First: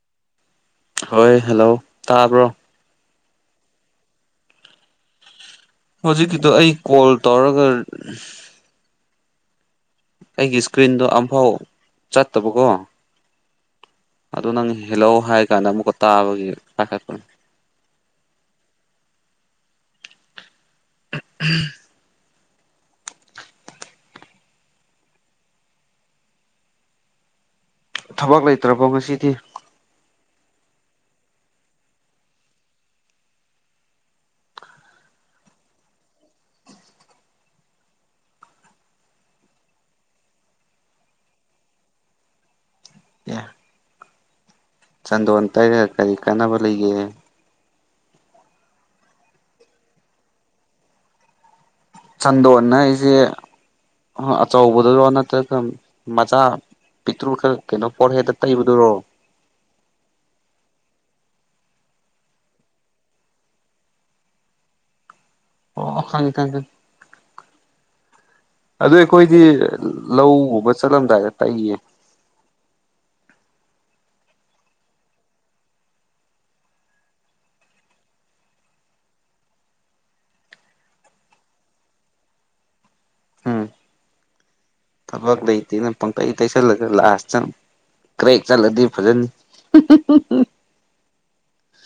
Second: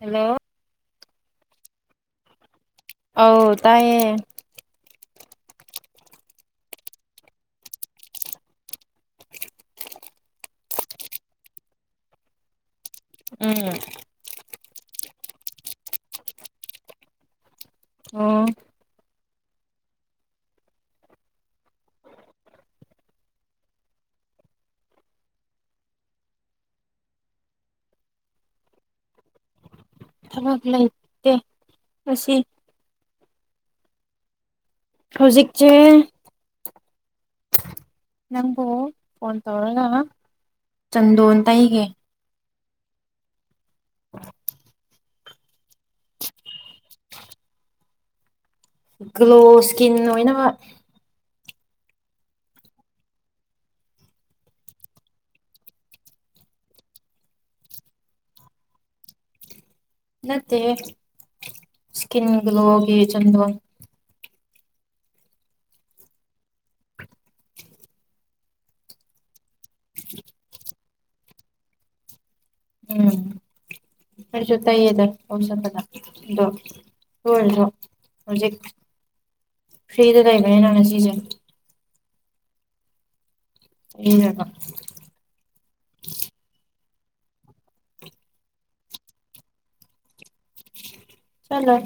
hello ꯍꯣꯏ hello ꯇꯥꯕ꯭ꯔꯣ ꯑꯥꯎ ꯇꯥꯏꯌꯦ ꯍꯧꯖꯤꯛꯀꯤꯗꯣ ꯑꯩ ꯀꯣꯜ ꯇꯧꯔꯒ ꯑꯩꯒꯤ ꯏꯁꯀ꯭ꯔꯤꯟꯗꯣ ꯑꯃꯝꯐꯥꯎ ꯆꯠꯇꯕꯀꯣ ꯎꯝ ꯑꯗꯨꯗ ꯅꯪ ꯍꯦꯜꯂꯣ ꯍꯥꯏ ꯀꯥꯟꯗ ꯑꯃꯨꯛꯀ ꯇꯥꯕꯒꯤ ꯄꯥꯈꯠꯄꯅꯤ ꯑꯣ [unintelligible] ꯊꯕꯛ ꯂꯩꯇ꯭ꯔꯕꯣ ꯉꯁꯤꯗꯤ ꯊꯕꯛ ꯂꯩꯇꯦ ꯑꯁꯤ ꯍꯧꯖꯤꯛꯇꯤ ꯅꯡꯕꯨ ꯐꯣꯟ ꯇꯧꯔꯒ ꯆꯟꯗꯣꯟ ꯇꯩꯒꯦ ꯌꯥ ꯆꯥꯟꯗꯣꯟ ꯇꯩꯔꯒ ꯀꯔꯤ ꯀꯥꯟꯅꯕ ꯂꯩꯒꯦ ꯒ꯭ꯂꯣ ꯏꯁꯀꯤꯟ ꯑꯣꯏꯅ ꯆꯟꯗꯣꯟ ꯍꯥꯏꯁꯦ ꯑꯆꯧꯕꯗꯔꯣ ꯅꯠꯇ꯭ꯔꯒ ꯃꯆꯥ ꯄꯇ꯭ꯔꯨ ꯈꯔꯥ ꯀꯩꯅꯣ ꯄꯔ ꯗꯥ ꯇꯕꯗꯨꯔꯣ ꯅꯠꯇꯦ ꯍꯦ ꯏꯁꯀꯤꯟ ꯒ꯭ꯂꯣꯒꯤ ꯆꯟꯗ ꯑꯣ ꯈꯉ ꯈꯒ ꯑꯗꯨ ꯑꯩꯈꯣꯏꯗꯤ ꯂꯧꯒꯨꯝꯕ ꯆꯠꯂꯝꯗꯥꯏꯗ ꯇꯩꯌꯦ ꯎꯝ ꯑꯩꯈꯣꯌꯁꯨ ꯇꯩꯌꯦꯗꯥ ꯂꯣꯏꯆꯠꯄꯗ ꯑꯗꯣ ꯀꯣꯏꯔꯣꯖꯦ ꯍꯧꯖꯤꯛ ꯐ꯭ꯔꯤꯗ ꯂꯩꯕꯅꯤ ꯅꯥ ꯉꯁꯤꯁꯦ ꯎꯝ [unintelligible] ꯊꯕꯛ ꯂꯩꯇꯦꯅ ꯄꯡ ꯇꯦꯁꯦꯂꯥ ꯂꯥꯁꯇꯥ ꯀ꯭ꯔꯦꯛ ꯆꯠꯂꯗꯤ ꯐꯖꯅꯤ ꯆꯂꯣꯏ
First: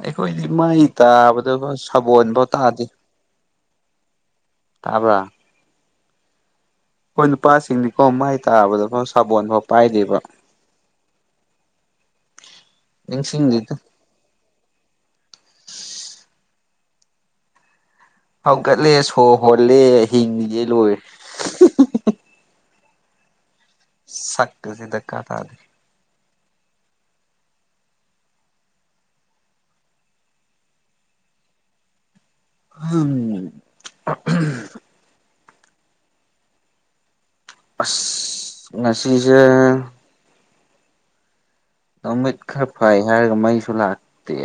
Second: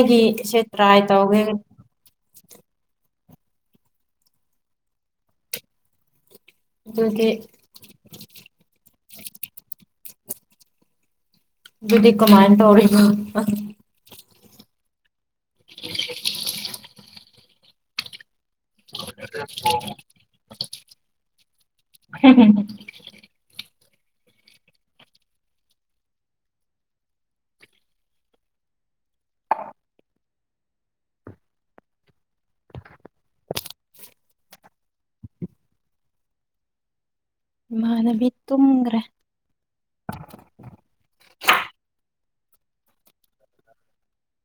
ꯑꯩꯈꯣꯏꯗꯤ ꯃꯩ ꯇ꯭ꯔꯥꯏ ꯇꯧꯒꯦ ꯇꯥꯕꯗ ꯁꯥꯒꯣꯟꯐꯥꯎ ꯇꯥꯗꯦ ꯇꯥꯕ ꯍꯣꯏ ꯑꯗꯨꯗꯤ ꯅꯨꯄꯥꯁꯤꯡꯅꯤꯀꯣ ꯃꯥꯏ ꯇꯥꯕꯗ ꯁꯥꯕꯣꯟꯐꯥꯎ ꯄꯥꯏꯗꯕ ꯑꯗꯨꯗꯤ ꯀꯃꯥꯏꯟ ꯇꯧꯔꯤꯕꯥ ꯅꯤꯡꯁꯤꯡꯗꯦꯗ [inaudible] ꯍꯧꯒꯠꯂꯦ ꯁꯣꯔ ꯍꯣꯜꯂꯦ ꯍꯤꯡꯂꯤꯒꯦ ꯂꯣꯏꯔꯦ ꯍꯝ [inaudible] ꯁꯀ ꯀꯁꯤ ꯗꯔꯀꯥꯔ ꯇꯥꯗꯦ [unintelligible] ꯏꯃꯥꯅꯕꯤ ꯑꯁ ꯇꯨꯡꯒꯔꯦ ꯉꯁꯤꯁꯦ ꯃꯃꯤꯠ ꯈꯔ ꯐꯩ ꯍꯥꯏꯔꯒ ꯃꯩꯁꯨ ꯂꯥꯛꯇꯦ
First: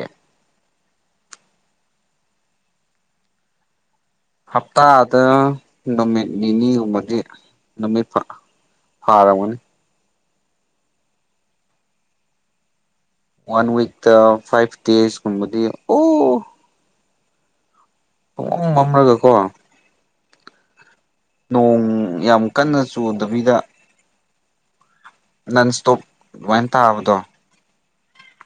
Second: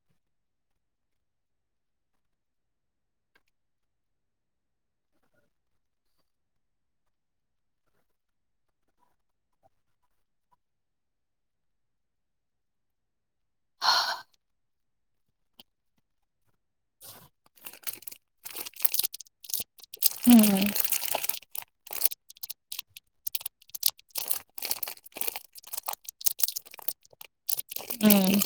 ꯍꯞꯇꯥꯗ ꯅꯨꯃꯤꯠ ꯅꯤꯅꯤꯒꯨꯝꯕꯗꯤ ꯅꯨꯃꯤꯠ ꯐꯥ ꯐꯔꯝꯒꯅꯤ ꯋꯥꯟ ꯋꯤꯛꯇ ꯐꯥꯏꯞ ꯗꯦꯁ ꯀꯕꯗꯤ ꯑꯣ [inaudible] ꯄꯨꯡꯃꯥꯝ ꯃꯝꯔꯒꯀꯣ ꯎꯝ ꯅꯣꯡ ꯌꯥꯝ ꯀꯟꯅ ꯆꯨꯗꯕꯤꯗ ꯅꯟ ꯏꯁꯇꯣꯛ ꯑꯦꯗꯨꯃꯥꯏꯟ ꯇꯥꯕꯗꯣ ꯎꯝ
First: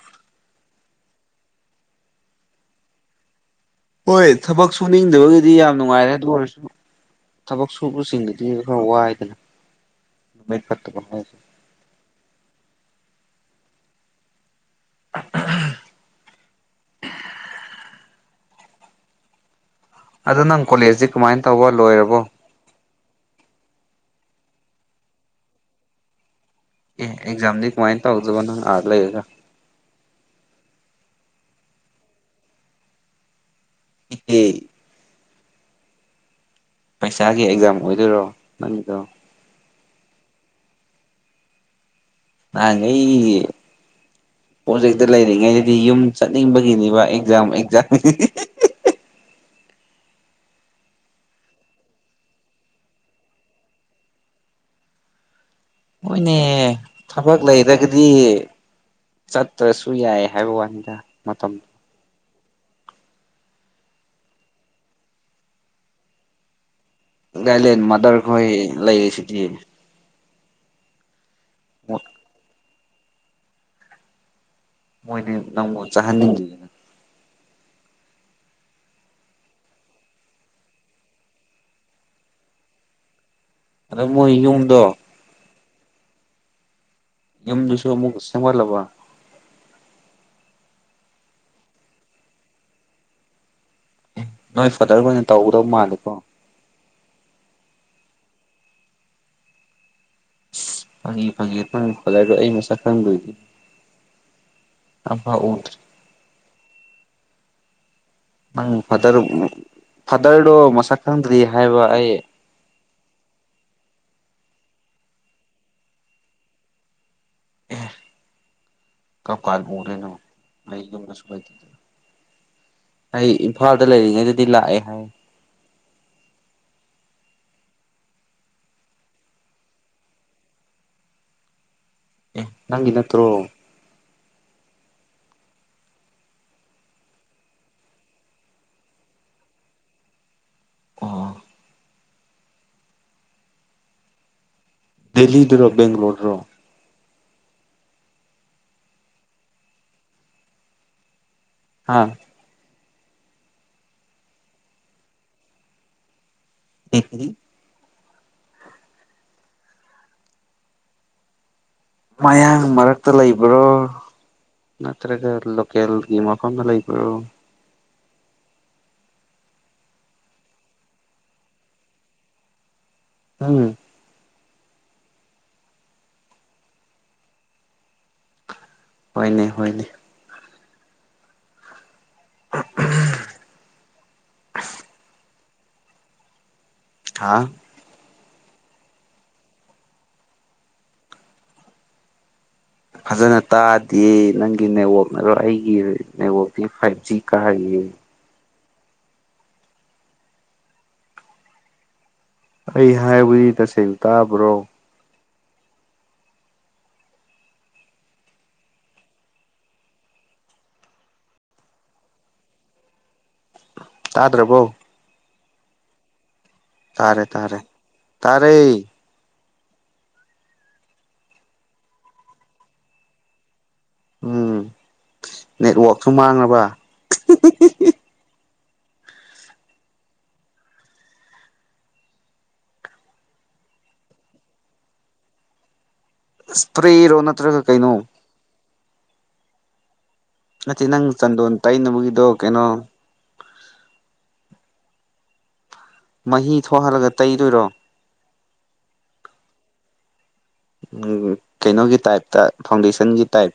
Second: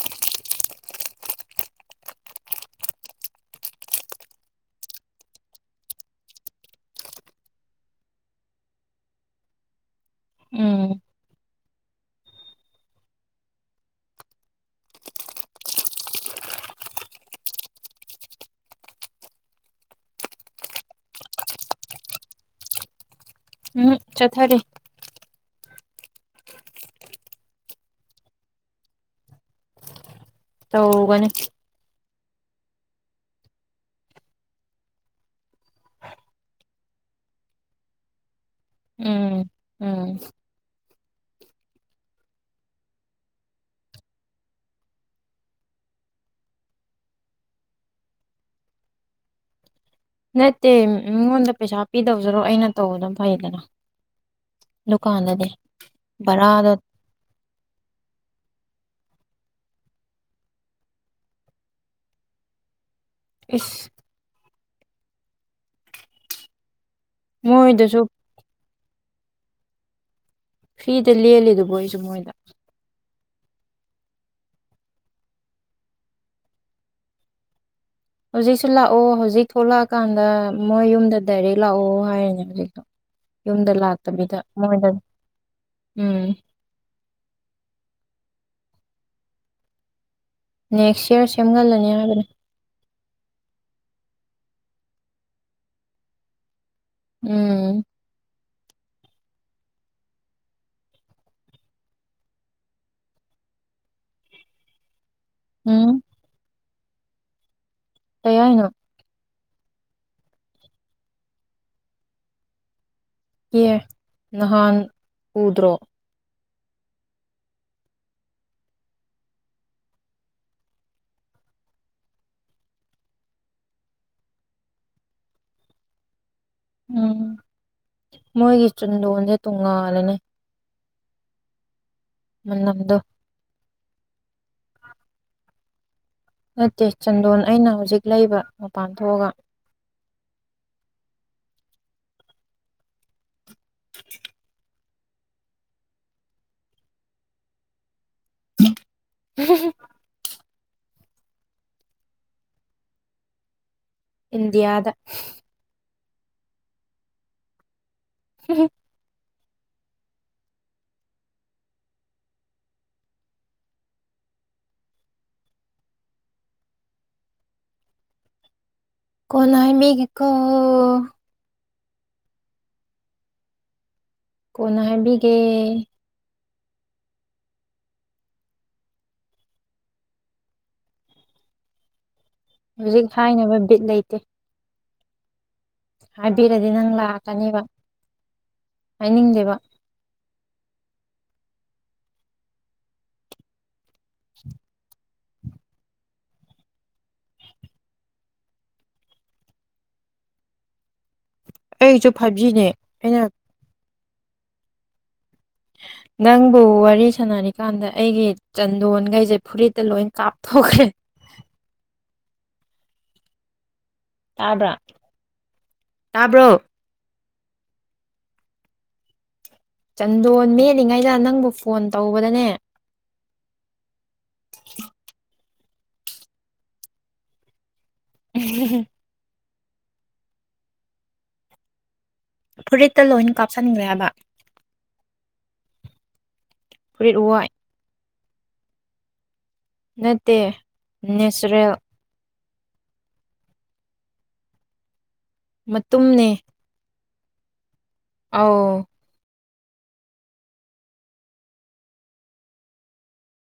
ꯍꯣꯏ ꯊꯕꯛ ꯁꯨꯅꯤꯡꯗꯕꯒꯤꯗꯤ ꯌꯥꯝ ꯅꯨꯡꯉꯥꯏꯔꯦ ꯑꯗꯨ ꯑꯣꯏꯔꯁꯨ ꯊꯕꯛ ꯁꯨꯕꯁꯤꯡꯒꯤꯗꯤ ꯈꯔ ꯋꯥꯏꯗꯅ ꯃ ꯎꯝ ꯐꯥꯇꯕ ꯍꯥꯏꯁꯤ ꯑꯗꯨ ꯅꯡ ꯀꯣꯂꯦꯖꯁꯤ ꯀꯃꯥꯏꯅ ꯇꯧꯕ ꯂꯣꯏꯔꯕꯣ ꯎꯝ ꯆꯠꯊꯔꯤ ꯑꯦ ꯑꯦꯛꯖꯥꯝꯗꯤ ꯀꯃꯥꯏꯅ ꯇꯧꯗꯕ ꯅꯡ ꯑꯥ ꯂꯩꯔꯒ ꯇꯧꯔꯨ ꯒꯅꯤ [inaudible] ꯄꯩꯁꯥꯒꯤ ꯑꯦꯛꯖꯥꯝ ꯑꯣꯏꯗꯣꯏꯔꯣ ꯅꯡꯒꯤꯗꯣ ꯎꯝ ꯎꯝ ꯃꯥꯉꯥꯏ ꯄꯣꯠꯖꯦꯛꯇ ꯂꯩꯔꯤꯉꯩꯗꯗꯤ ꯌꯨꯝ ꯆꯠꯅꯤꯡꯕꯒꯤꯅꯦꯕ ꯑꯦꯛꯖꯥꯝ ꯑꯦꯛꯖꯥꯝ [inaudible] ꯅꯠꯇꯦ ꯃꯤꯉꯣꯟꯗ ꯄꯩꯁꯥ ꯄꯤꯗꯧꯖꯔꯣ ꯑꯩꯅ ꯇꯧꯕꯅ ꯐꯩꯗꯅ ꯂꯨꯀꯥꯅꯗꯥꯗꯤ ꯍꯣꯏꯅꯦ ꯊꯕꯛ ꯂꯩꯔꯒꯗꯤ ꯆꯠꯇ꯭ꯔꯁꯨ ꯌꯥꯏ ꯍꯥꯏꯕ ꯋꯥꯅꯤꯗ ꯃꯇꯝ ꯏꯁ ꯒꯥꯏꯂꯦꯟ ꯃꯣꯏꯗꯁꯨ ꯃꯥꯗꯔꯈꯣꯏ ꯂꯩꯔꯤ ꯁꯤꯗꯤ ꯐꯤꯗ ꯂꯦꯜꯂꯤ ꯗꯨꯕꯨ ꯑꯩꯁꯨ ꯃꯣꯏꯗ ꯃꯣꯏꯗꯤ ꯅꯪꯕꯨ ꯆꯥꯍꯟꯅꯤꯡꯗꯤꯌꯦ ꯍꯧꯖꯤꯛꯁꯨ ꯂꯥꯛꯑꯣ ꯍꯧꯖꯤꯛ ꯊꯣꯛꯂꯛꯑꯀꯥꯟꯗ ꯃꯣꯏ ꯌꯨꯝꯗ ꯗꯥꯏꯔꯦꯛ ꯂꯥꯛꯑꯣ ꯍꯥꯏꯔꯤꯅꯦ ꯍꯧꯖꯤꯛ ꯌꯨꯝꯗ ꯑꯗꯣ ꯃꯣꯏ ꯂꯥꯛꯇꯕꯤꯗ ꯃꯣꯏꯗ ꯌꯨꯝꯗꯣ ꯎꯝ ꯌꯨꯝꯗꯨꯁꯨ ꯑꯃꯨꯛ ꯁꯦꯝꯒꯠꯂꯕ ꯅꯦꯛꯁ ꯏꯌꯥꯔ ꯁꯦꯝꯒꯜꯂꯅꯤ ꯍꯥꯏꯕꯅꯤ ꯅꯣꯏ ꯐꯥꯗꯔꯈꯣꯅ ꯑꯣꯏꯅ ꯇꯧꯒꯗꯧ ꯃꯥꯜꯂꯦꯀꯣ ꯎꯝ ꯐꯒꯤ ꯐꯒꯤ ꯅꯣꯏ ꯐꯗꯔꯗꯣ ꯑꯩ ꯃꯁꯥꯛ ꯈꯪ ꯗꯣꯏꯗꯤ ꯑꯝꯐꯧ ꯎꯗꯔꯤ ꯎꯝ ꯀꯩ ꯍꯥꯏꯅꯣ ꯅꯪ ꯐꯥꯗꯔ ꯎ ꯐꯥꯗꯔꯗꯣ ꯃꯁꯛ ꯈꯪꯗ꯭ꯔꯤ ꯍꯥꯏꯕ ꯑꯩ ꯑꯦ ꯅꯍꯥꯟ ꯎꯗ꯭ꯔꯣ [unintelligible] ꯀꯝꯀꯥꯜ ꯎꯗꯣꯏꯅꯣ ꯑꯩ ꯌꯨꯝꯗꯁꯨ ꯂꯩꯇꯦ ꯑꯩ ꯏꯝꯐꯥꯜꯗ ꯂꯩꯔꯤꯉꯩꯗꯗꯤ ꯂꯥꯛꯑꯦ ꯍꯥꯏ ꯎꯝ ꯃꯣꯏꯒꯤ ꯆꯨꯟꯗꯣꯟꯁꯦ ꯇꯣꯡꯉꯥꯜꯂꯅꯦ ꯑꯦ ꯅꯪꯒꯤ ꯃꯅꯝꯗꯣ ꯅꯠꯇꯔꯣ ꯅꯠꯇꯦ ꯆꯟꯗꯣꯟ ꯑꯩꯅ ꯍꯧꯖꯤꯛ ꯂꯩꯕ ꯃꯄꯥꯟ ꯊꯣꯛꯑꯒ [unintelligible] [unintelligible] ꯗꯦꯜꯂꯤꯗꯨꯔꯣ ꯕꯦꯡ꯭ꯒꯂꯔꯣꯗꯔꯣ [unintelligible] ꯍꯥ ꯏꯟꯗꯤꯌꯥꯗ [unintelligible] [unintelligible] ꯃꯌꯥꯡ ꯃꯔꯛꯇ ꯂꯩꯕ꯭ꯔꯣ ꯅꯠꯇ꯭ꯔꯒ ꯂꯣꯀꯦꯜꯒꯤ ꯃꯐꯝꯗ ꯂꯩꯕꯔꯣ ꯀꯣꯅꯥ ꯍꯥꯏꯃꯤꯒꯤꯀꯣ ꯎꯝ ꯀꯣꯅ ꯍꯥꯏꯕꯤꯒꯦ ꯍꯣꯏꯅꯦ ꯍꯣꯏꯅꯦ ꯍꯧꯖꯤꯛ ꯍꯥꯏꯅꯕ ꯕꯤꯠ ꯂꯩꯇꯦ ꯍꯥꯏꯕꯤꯔꯗꯤ ꯅꯪ ꯍꯥ ꯂꯥꯛꯀꯅꯤꯕ ꯍꯥꯏꯅꯤꯡꯗꯦꯕ ꯐꯖꯅ ꯇꯥꯗꯤꯌꯦ ꯅꯪꯒꯤ ꯅꯦꯋꯥꯛ ꯑꯗꯣ ꯑꯩꯒꯤ ꯅꯦꯋꯥꯛꯇꯤ ꯐꯥꯏꯚ ꯖꯤ ꯀꯥꯔꯤꯌꯦ ꯑꯩꯖꯨꯞ ꯑꯩ ꯍꯥꯏꯕꯗꯤ ꯇꯁꯦꯡ ꯇꯥꯕ꯭ꯔꯣ [unintelligible] ꯅꯪꯕꯨ ꯋꯥꯔꯤ ꯁꯥꯟꯅꯔꯤꯀꯥꯟꯗ ꯑꯩꯒꯤ ꯆꯟꯗꯣꯟꯉꯩꯁꯦ ꯐꯨꯔꯤꯠꯇ ꯂꯣꯏ ꯀꯥꯞꯊꯣꯛꯈ꯭ꯔꯦ [unintelligible] ꯇꯥꯗ꯭ꯔꯕꯣ ꯇꯥꯕ꯭ꯔꯥ ꯇꯥꯕ꯭ꯔꯣ ꯇꯥꯔꯦ ꯇꯥꯔꯦ ꯇꯥꯔꯦ ꯆꯟꯗꯣꯟ ꯃꯦꯠꯂꯤꯉꯩꯗ ꯅꯪꯕꯨ ꯐꯣꯟ ꯇꯧꯕꯗꯅꯦ ꯎꯝ ꯅꯦꯠꯋꯥꯛꯁꯨ ꯃꯥꯡꯂꯕ [unintelligible] ꯐꯨꯔꯤꯠꯇꯥ ꯂꯣꯏꯅ ꯀꯥꯞꯁꯟꯅꯤꯡꯂꯦꯕ ꯏꯁꯄ꯭ꯔꯦꯔꯣ ꯋꯥꯏ ꯅꯠꯇ꯭ꯔꯒ ꯀꯩꯅꯣ ꯅꯠꯇꯦ ꯅꯠꯇꯦ ꯅꯪ ꯆꯟꯗꯣꯟ ꯅꯦꯆꯔꯦꯜ ꯇꯩꯅꯅꯕꯒꯤꯗꯣ ꯀꯩꯅꯣ [inaudible] ꯃꯍꯤ ꯊꯣꯛꯍꯜꯂꯒꯥ ꯇꯩꯗꯣꯏꯔꯣ ꯑꯧ ꯎꯝ ꯀꯩꯅꯣꯒꯤ ꯇꯥꯏꯞꯇ ꯐꯥꯎꯟꯗꯦꯁꯟꯒꯤ ꯇꯥꯏꯞ